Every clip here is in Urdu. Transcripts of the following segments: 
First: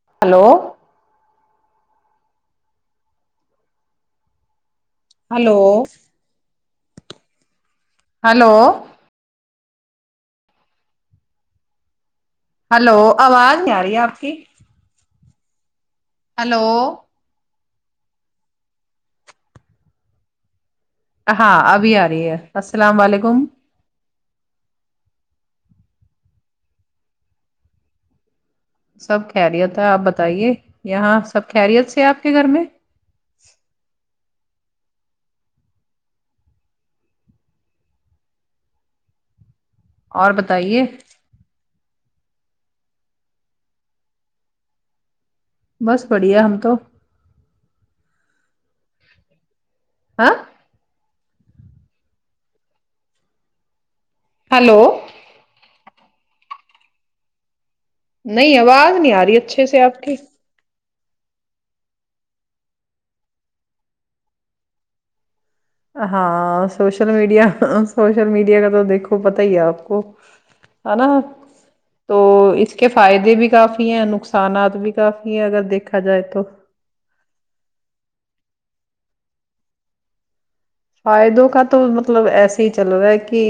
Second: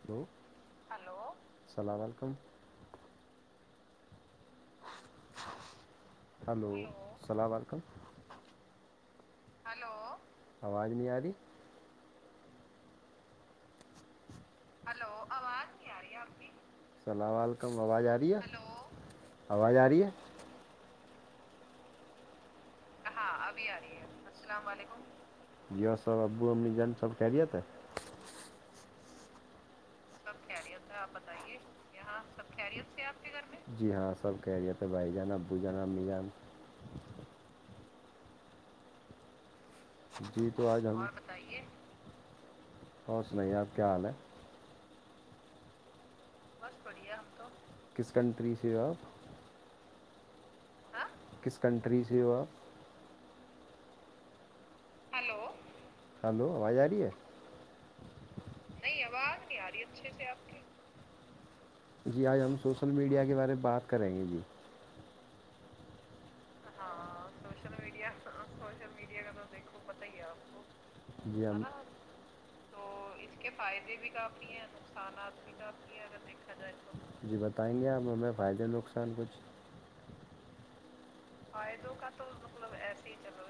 ہیلو ہلو ہیلو سلام وعلیکم ہیلو ہیلو سلام وعلیکم ہیلو ہیلو آواز نہیں آ رہی ہیلو آواز نہیں آ رہی ہے آپ کی ہیلو آواز نہیں آ رہی ہے آپ ہیلو سلام وعلیکم آواز آ رہی ہے آواز آ رہی ہے ہاں ابھی آ رہی ہے السلام ہاں علیکم ابھی آ رہی ہے السلام علیکم جی سب ابو امی جان سب خیریت ہے سب خیریت ہے آپ بت سب خیریت ہے آپ بتائیے ہاں کے گھر سب میں خیریت ہے آپ کے گھر میں جی ہاں سب خیریت ہے بھائی جان ابو جان امی جان اور جی تو بتائیے آج ہم اور بتائیے اور سنائیے آپ کیا حال ہے بس بڑھیا تو بس بڑھیا ہم تو کس کنٹری سے ہو آپ ہاں ہاں کس کنٹری سے ہو آپ ہیلو ہیلو ہیلو آواز آ رہی ہے نہیں آواز نہیں آ رہی اچھے سے آپ کی جی آج ہم سوشل میڈیا کے بارے میں بات کریں گے جی ہاں سوشل میڈیا سوشل میڈیا کا تو دیکھو پتا ہی ہے آپ کو ہے نا [unintelligible] تو اس کے فائدے بھی کافی ہیں نقصانات بھی کافی ہیں اگر دیکھا جائے تو جی بتائیں گے آپ ہمیں فائدے نقصان کچھ فائدوں کا تو مطلب ایسے ہی چل رہا ہے کی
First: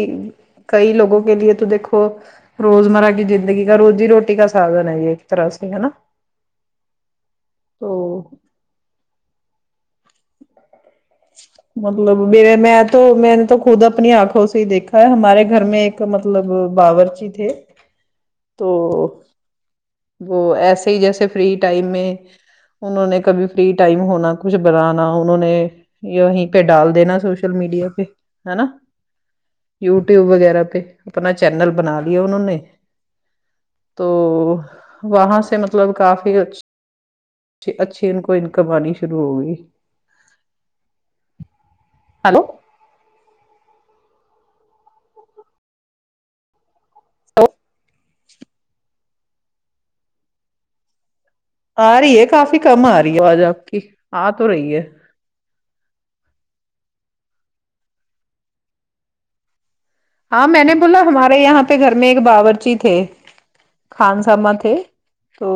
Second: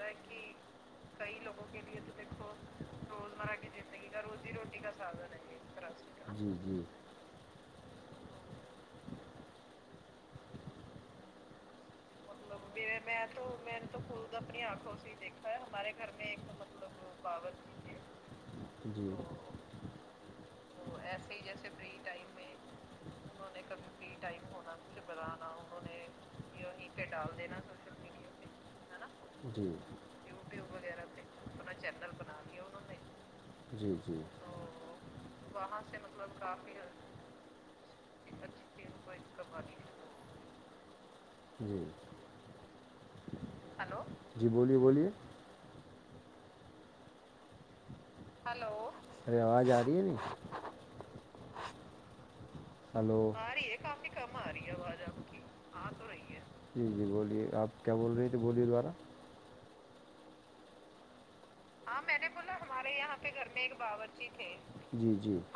کئی لوگوں کے لیے تو دیکھو روزمرہ کی زندگی کا روزی روٹی کا سادھن ہے یہ ایک طرح سے ہے نا جی جی تو [inaudible] مطلب میرے میں تو میں نے تو خود اپنی آنکھوں سے ہی دیکھا ہے ہمارے گھر میں ایک مطلب باور چی تھے تو جی وہ ایسے ہی جیسے فری ٹائم میں انہوں نے کبھی فری ٹائم ہونا کچھ بنانا انہوں نے یہیں پہ ڈال دینا سوشل میڈیا پہ ہے نا جی یوٹیوب وغیرہ پہ اپنا چینل بنا لیا انہوں نے جی تو جی وہاں سے مطلب کافی اچ ھی ان کو انکم آنی شروع ہوگی جی ہلو ہلو جی بولیے بولیے ہلو میری آواز آ رہی ہے یا نہیں آ رہی ہے کافی کم رہی ہلو ہے آواز آ رہی آپ ہے کی کافی کم آ تو رہی ہے آواز آپ کی جی جی بولیے آپ کیا بول رہی تھی بولیے ذرا ہاں میں نے بولا ہمارے یہاں پے گھر میں ایک باورچی تھے خان سامہ تھے جی جی تو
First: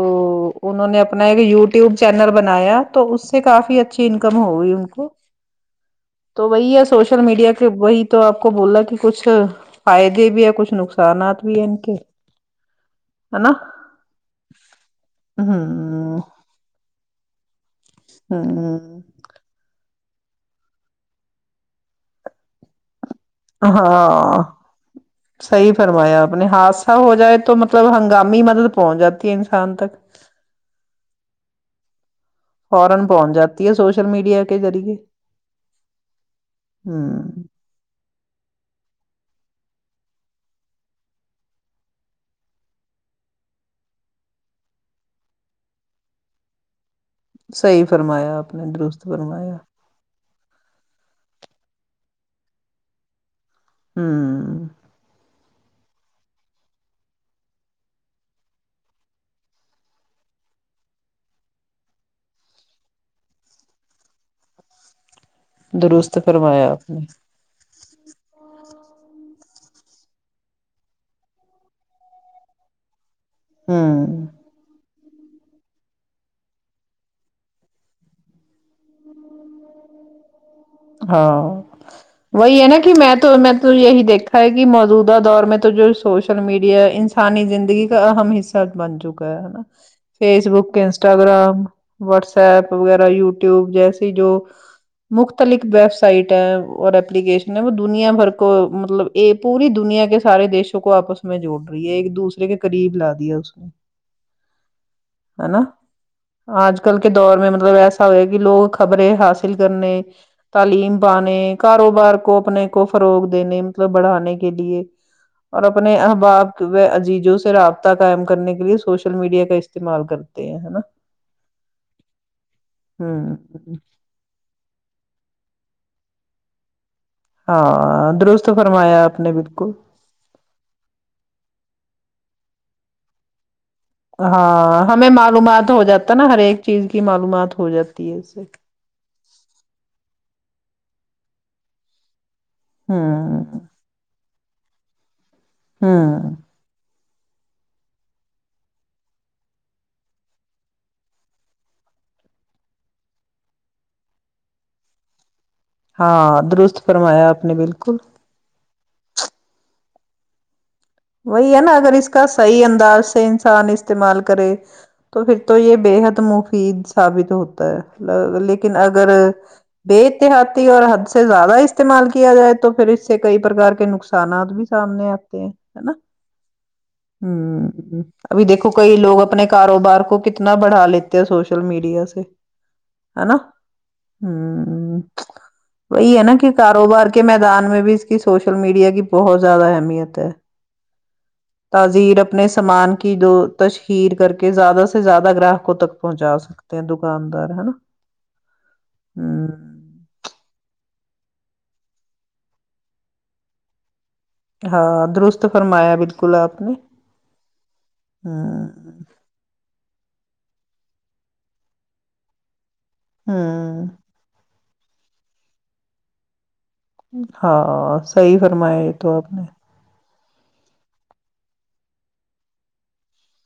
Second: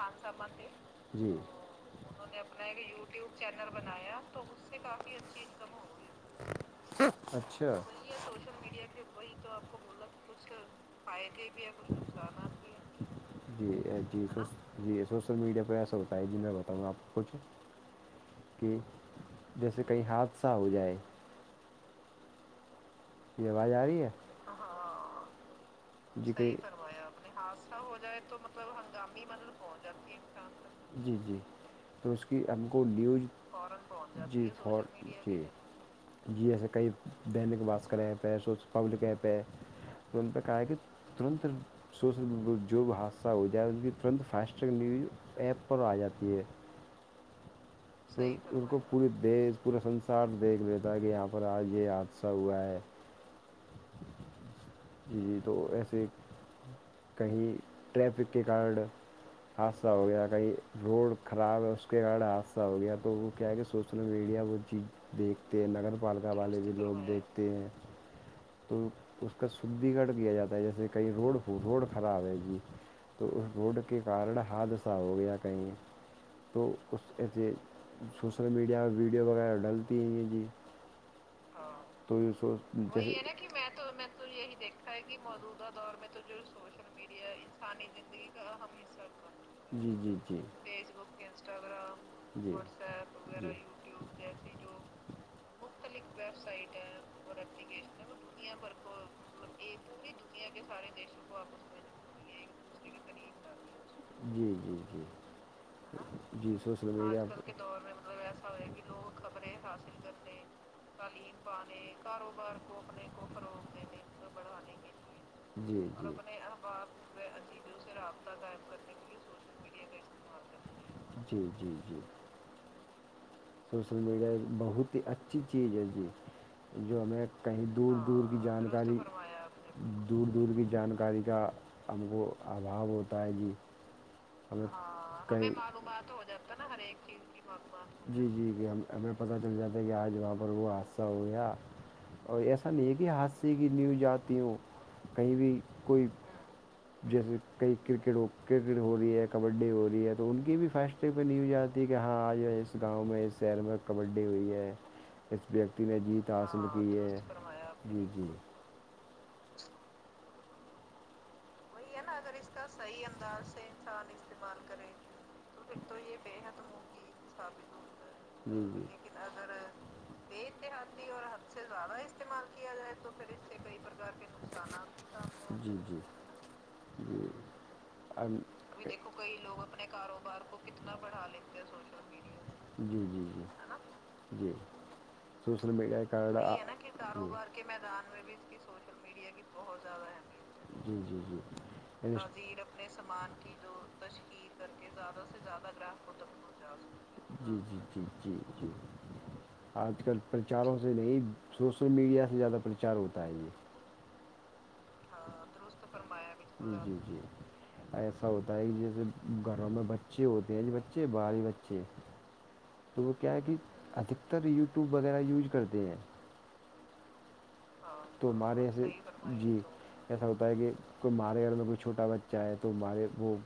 انہوں نے اپنا جی ایک یوٹیوب چینل بنایا تو اس سے کافی اچھی انکم ہوگئی ان کو کہو تو وہی ہے سوشل میڈیا کے وہی تو آپ کو بولا کہ کچھ فائدے بھی ہے کچھ نق فائدے بھی ہے کچھ نقصانات بھی ہے نا جی جی سو جی سوشل میڈیا پہ ایسا ہو تا ہ ہے جی میں بتاؤں گا آپ کوکچھے ہاں جیسے کہیں حادثہ ہو جائے یہ آواز آ رہی ہے ہاں سہی فرمایا جی اپنے کوئی حادثہ ہو جائے تو مطلب ہنگامی مدد پہنچ جاتی ہے انسان تک تک جی جی تو اس کی ہم کو فورن نیوز پہنچ جاتی ہے سوشل میڈیا کے فور ذریعے تھی [unintelligible] جی ایسے کہئی ہوں دینک باسکر یہ پہ سو پبلک یہ پہ تو ان پہ کہا ہے کہ [unintelligible] ترنت سوشل میڈیا جو بھی حادثہ ہو جائے کی ترنت فاسٹ ٹیک نیوز ایپ پر آ جاتی ہے صحیح فرما سے ان کو پورے دیش پورا سنسار دیکھ لیتا ہے کہ یہاں پر آج یہ حادثہ ہوا ہے ہوں جی جی تو ایسے کہیں ٹریفک کے کارن حادثہ ہو گیا کہیں روڈ خراب ہے اس کے کارں حادثہ ہو گیا تو وہ کیا کہ سوش سوشل میڈیا وہ چیز دیکھتے ہیں نگر درست پالکا والے فرمایا بھی آپ لوگ نے دیکھتے دکھتے ہے کا سدی گڑھ کیا جاتا ہے جیسے کہیں روڈ روڈ خراب ہے جی تو اس روڈ کے ہوں کارن حادثہ ہو گیا کہیں تو اس ایسے سوشل میڈیا پر ویڈیو وغیرہ ڈلتی ہیں جی ہاں تو یہ سو وہی ہے نا کہ میں جیسے تو میں تو یہی دیکھا ہے کہ موجودہ دور میں تو جو سوچ سوشل میڈیا انسانی زندگی کا اہم حصہ بن چکا ہےا جی جی جی جی Facebook Insta Instagram what's جی ایپ وغیرہ یوٹیوب جیسے جو مختلف ویب سائٹ ہے اور ایلیکیشن ہے وہ دنیا بھر کو مطلب پوری دنیا کے سارے دیشوں کو آپس میں جوڑ رہی ہے ایک دوسر کے قریب لا دیا اس نے جی جی جی ہے نا جی آج سوشل کل کے میڈیا دور میں مطلب ایسا ہو ہے کہ لوگ خبرے حاصل کرنے تعلیم پانے کاروبار کو اپنے کو فروغ دینے مطلب بڑھانے کے لیے اور جی اپنے جی احباب و عجیزوں سے رابطہ قائم کرنے کے لیے سوشل میڈیا کا استعمال کرتے ہیں نا جی جی جی ہاں سوشل میڈیا ایک بہت ہی اچھی چیز ہے جی جو ہمیں کہیں دور ہاں دور کی درست جانکاری فرمایا آپ نے بالکل دور دور کی جانکاری کا ہم کو آبھاؤ ہوتا ہے جی معلومات ہو جاتا نا ہر ایک چیز معلومات جی جی جی ہم ہمیں پتہ چل جاتا ہے کہ آج وہاں پر وہ حادثہ ہو گیا اور ایسا نہیں ہے کہ حادثہ ہوں کسی کی نیوز آتی ہوں کہیں بھی کوئی ہوں جیسے کئی کرکٹ ہو کرکٹ ہو رہی ہے کبڈی ہو رہی ہے تو ان کی بھی فیشٹ پہ نیو آتی ہے کہ ہاں آج ہے اس گاؤں میں اس شہر میں کبڈی ہوئی ہے اس ویکتی نے جیت ہاں حاصل درست کی ہے فرمایا آپ نے بالکل جی جی وہی ہے نا اگر اس کا صحیح انداز سے انسان استعمال کرے تو پھر تو یہ بےحد مفید ثابت ہوتا ہے جی لیکن جی اگر بے احتیاطی اور حد سے زیادہ استعمال کیا جائے تو پھر اس سے کئی پرار کے نقصان نانات بھی سامنے آتے ہیں جی نا جی ہ جی ام- ابھی دیکھو کئی لوگ اپنے کاروبار کو کتنا بڑھا لیتے ہیں سوش سوشل میڈیا سے جی جی جی ہ جی سوشل میڈیا وہی ہے نا کارڈ کہ کاروبار کے میدان میں بھی اس کی سوشل میڈیا کی بہت زیادہ اہمیت ہے جی جی جی تاظیر انسٹ- اپنے سامان کی جو تشہیر کر کے زیادہ سے زیادہ گراہکوں تک پہنچا سک جی جی جی جی جی ہ آج کل پرچاروں سے نہیں سوشل میڈیا سے زیادہ پرچار ہوتا ہے یہ ہاں درست فرمایا بالکل آپ نے جی جی جی ایسا ہوتا ہے ہ کہ جیسے گھروں میں بچے ہوتےلی بچے باہر بچے تو وہ کیا ہے کہ ہوں ادھکتر یوٹیوب وغیرہ یوج کرتے ہیں ہاں تو صحیح ہمارے یہاں فرمایا یہ تو سے آپ نے جی ایسا ہوتا ہے کہ کوئی ہمارے گھر میں کوئی چھوٹا بچہ ہے تو ہمارے وہ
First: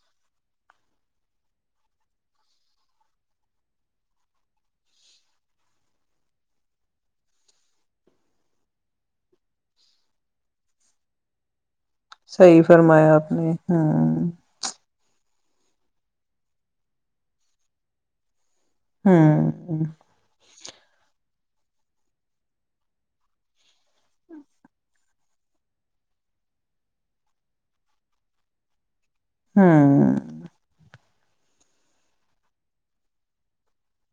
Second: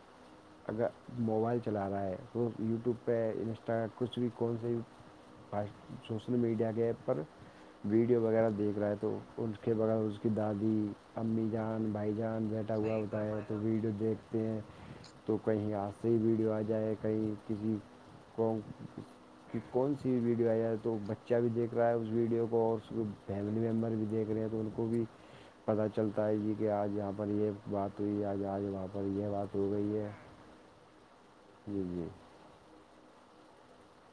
اگر موبائل چلا رہا ہے تو یوٹیوب پہ انسٹا کچھ بھی کون سے سوشل میڈیا کے ایپ پر ویڈیو وغیرہ دیکھ رہا تو اس کے بغیر اس کی دادی امی جان بھائی جان صحیح بیٹھا ہوا فرمایا ہوتا آپ ہے نے تو ویڈیو ہوں دیکھتے ہیں تو کہیں یہاں سے ہی ویڈیو آ جائے کہیں کسی کی ہوں کون سی ویڈیو آیا تو بچ بچہ بھی دیکھ رہا ہے اس ویڈیو کو اور اس فیملی ممبر بھی دیکھ رہے ہیں تو ان کو بھی پتا چلتا ہے یہی کہ آج یہاں پر یہ بات ہوئی آج آج وہاں پر یہ بات ہو گئی ہے ہوں جی جی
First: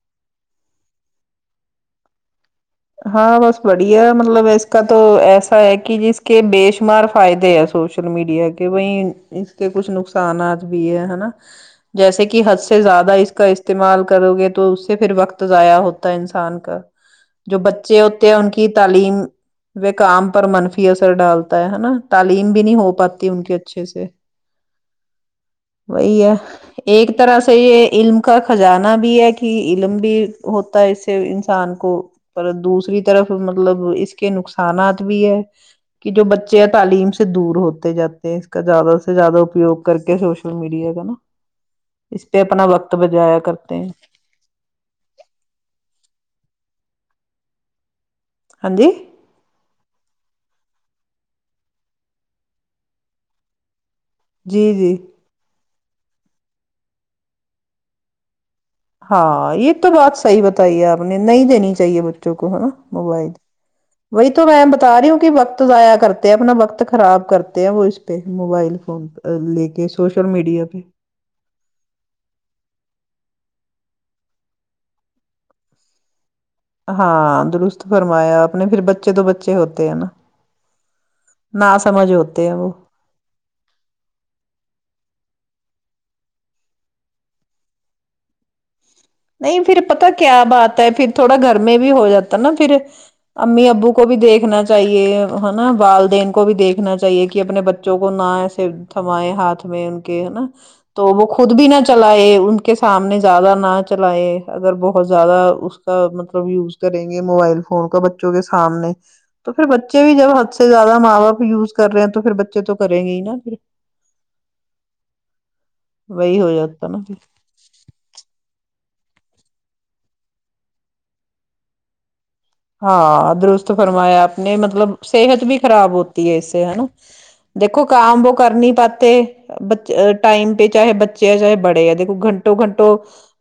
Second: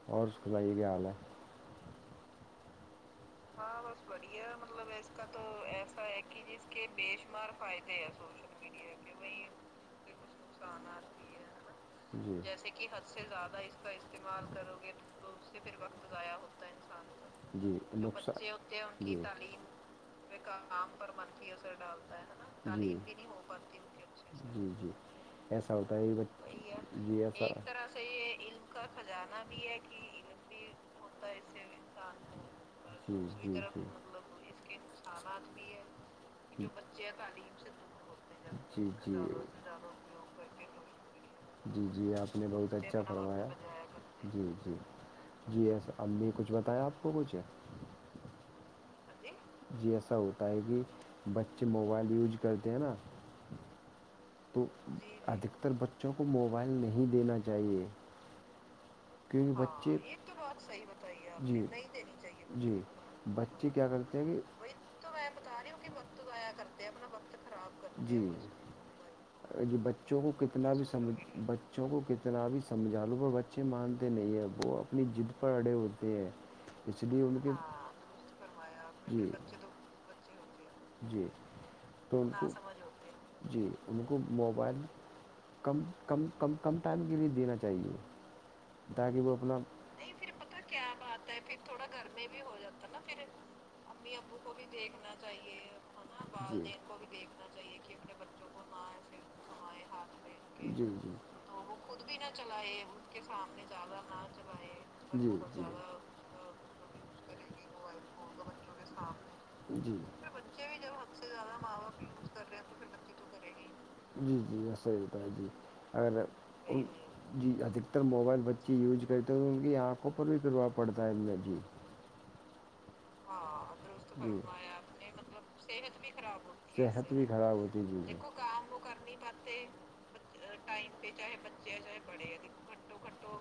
اور سنائیے کیا حال ہے ہاں بس بڑھیا مطلب اس کا تو ایسا ہے کہ جس کے بے شمار فائدے ہے سو سوشل میڈیا کے وہیں اس کے کچھ نقصانات بھی ہے ہے نا جیسے کہ حد سے زیادہ اس کا استعمال کرو گے جی تو اس سے پھر وقت ضائع ہوتا ہے انسان کا جو جی بچے ہوتے ہیں نقصان ان کی تعلیم جی۔ وہ کام پر منفی اثر ڈالتا ہیں ہے نا جی۔ تعلیم بھی نہیں ہو پاتی ان کے اچھے سے جی جی ایسا ہوتا ہے یہ ایک جی طرح ایسا سے یہ علم کا خزانہ بھی ہے کہ علم بھی ہوتا ہے اس سے انسان کو پر دوسری جی، طرف جی، جی۔ مطلب اس کے نقصانات بھی ہے کہ جو بچے ہیں تعلیم سے دور ہوتے جاتے ہیں کا جی زیادہ سے جی زیادہ اپیوگ کر کے سوشل میڈیا کا نا جی جی اس آپ پہ نے اپنا بہت اچھا وقت بھی ضائع فرمایا کرتے ہیں جی جی جی ایسا امی کچھ بتایا آپ کو کچھ ہاں جی جی ایسا ہوتا ہے کہ بچے موبائل یوج کرتے ہیں نا تو جی جی ادھکتر بچوں کو موبائل نہیں دینا چاہیے ہاں کیونکہ یہ تو بچے بات صحیح بتائی ہے آپ نے نہیں جی دینی چاہیے بچوں کو ہے نا جی موبائل بچے کیا کرتے ہیں وہی تو میں کہ بتا رہی ہوں کہ وقت ضائع کرتے ہیں اپنا وقت خراب کرتے ہیں وہ اس پہ موبائل فون لے ج کے بچوں سوشل کو میڈیا کتنا پہ بھی سمجھ بچوں کو کتنا بھی سمجھا لوں گے بچے مانتے نہیں ہیں وہ اپنی جد پر اڑے ہوتے ہیں اس لیے ہاں ان کے درست فرمایا اپنے پھر بچے دو جی بچے ہوتے ہے نا جی نا سمجھ تو ان کو ہوتے ہیں وہ جی ان کو موبائل کم کم کم کم ٹائم کے لیے دینا چاہیے تاکہ وہ نہیں اپنا پھر پتا کیا بات ہے پھر تھوڑا گھر میں بھی ہو جاتا نا پھر امی ابو کو بھی دیکھنا چاہیے ہے نا والدین کو بھی جی دیکھنا چاہیے کہ اپنے بچوں کو نہ تھمائے ہاتھ میں ان کے ہے نا جی تو وہ جی خود بھی نہ چلائے ان کے سامنے زیادہ نہ چلائے اگر بہت جی زیادہ اس جی کا مطلب یوز کریں گے موبائل فون کا بچوں کے سامنے تو پھر جی بچے بھی جب حد سے زیادہ ماں باپ یوز کر رہے ہیں تو پھر بچے تو کریں گے نا پھر جی جی صحیح بات ہے جی اگر وہی ہو جاتا نا پھر جی ادکتر موبائل بچے یوجز کرتے تو ان کی آنکھوں پر بھی ویور پڑتا ہے جی ہاں درست فرمایا جی اپنے مطلب صحت بھی خراب ہوتی ہے اس سے ہے نا صحت بھی خراب دیکھو ہوتی جی جی کام وہ کر نہیں پاتے ب ٹائم پہ چاہے بچے ہے چاہے بڑے ہے دیکھو گھنٹے تو گھنٹو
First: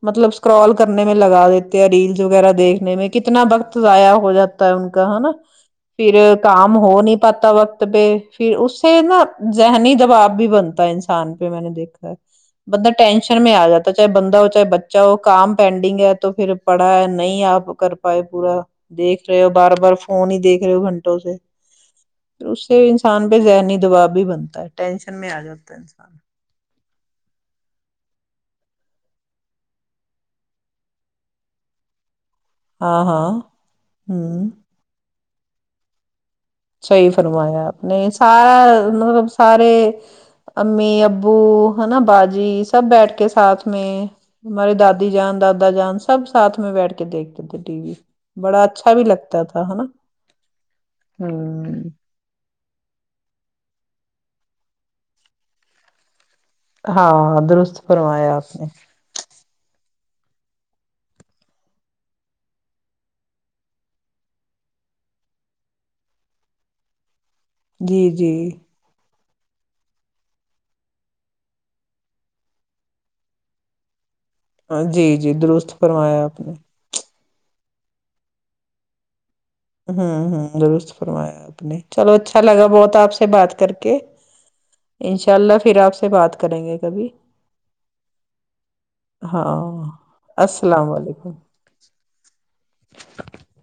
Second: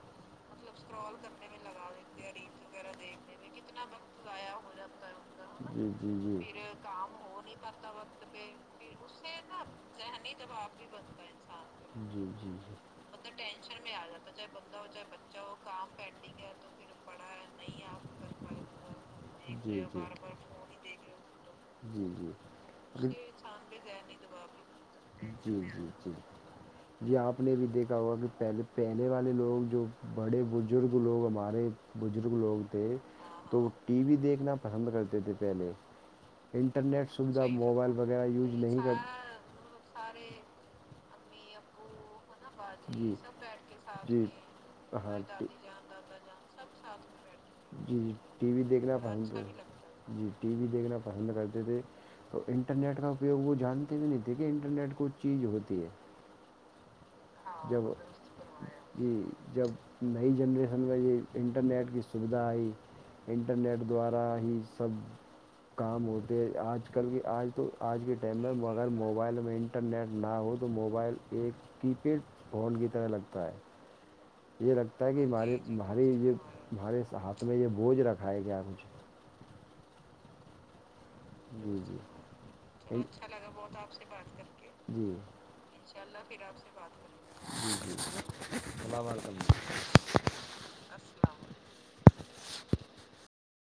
مطلب اسکرال کرنے میں لگا دیتے ہیں ریلس وغیرہ دیکھنے میں کتنا وقت ضائع ہو جاتا ہے ان کا ہے نا جی پھر جی جی کام ہو نہیں پاتا وقت پہ پھر اس سے نا ذہنی دباؤ بھی بنتا ہے انسان پہ میں نے دیکھا ہے جی جی جی بندہ ٹینشن میں آ جاتا ہے چاہے بندہ ہو چاہے بچا ہو کام پینڈنگ ہے تو پھر پڑا ہے نہیں آپ کر پائے پورا دیکھ رہے ہو بار جی جی بار فون ہی دیکھ رہے ہو گھنٹوں سے جی جی پھر اس سے انسان پہ ذہنی دباؤ بھی بنتا ہے ٹینشن میں آ جی جاتا ہے جی جی انسان جی آپ نے بھی دیکھا ہوا کہ پہلے پہلے والے لوگ جو بڑے بزرگ لوگ ہمارے بزرگ لوگ تھے ہاں ہاں تو وہ ٹی وی ہوں دیکھنا پرحم رہتے تھے پہلے انٹرنیٹ صحیح سویدھا فرمایا آپ موبائل نے وغیرہ یوج سارا نہیں کر مطلب سارے امی ابو ہے نا باجی سب جی بیٹھ کے ساتھ میں جی ہمارے دادی ہاں جان ٹی- دادا جان سب ساتھ میں بیٹھ کے دیکھتے تھے ٹی وی جی ٹی بڑا وی اچھا دیکھنا بھی پسند لگتا تھا ہے نا جی ٹی وی دیکھنا پسند کرتے تھے ہوں تو انٹرنیٹ کا اپیوگ وہ جانتے بھی نہیں تھے کہ انٹرنیٹ کچھ چیز ہوتی ہے ہاں درست جب فرمایا آپ نے جی جب نئی جنریشن میں یہ انٹرنیٹ کی سویدھا آئی انٹرنیٹ دوارا ہی سب کام ہوتے ہیں آج کل کے آج تو آج جی کے جی ٹائم میں اگر موبائل میں انٹرنیٹ نہ ہو تو موبائل ایک کی پیڈ فون کی طرح لگتا ہے یہ لگتا ہے جی کہ جی درست بھاری فرمایا یہ آپ نے بھارے ہاتھ میں یہ بوجھ رکھا ہے کیا کچھ ہوں ہوں درست فرمایا آپ نے جی جی چلو اچھا لگا بہت آپ سے بات کر کے جی جی انشاء اللہ پھر آپ سے بات کریں گے کبھی جی جی اللام و علکم ہاں [inaudible] السلام وعلیکم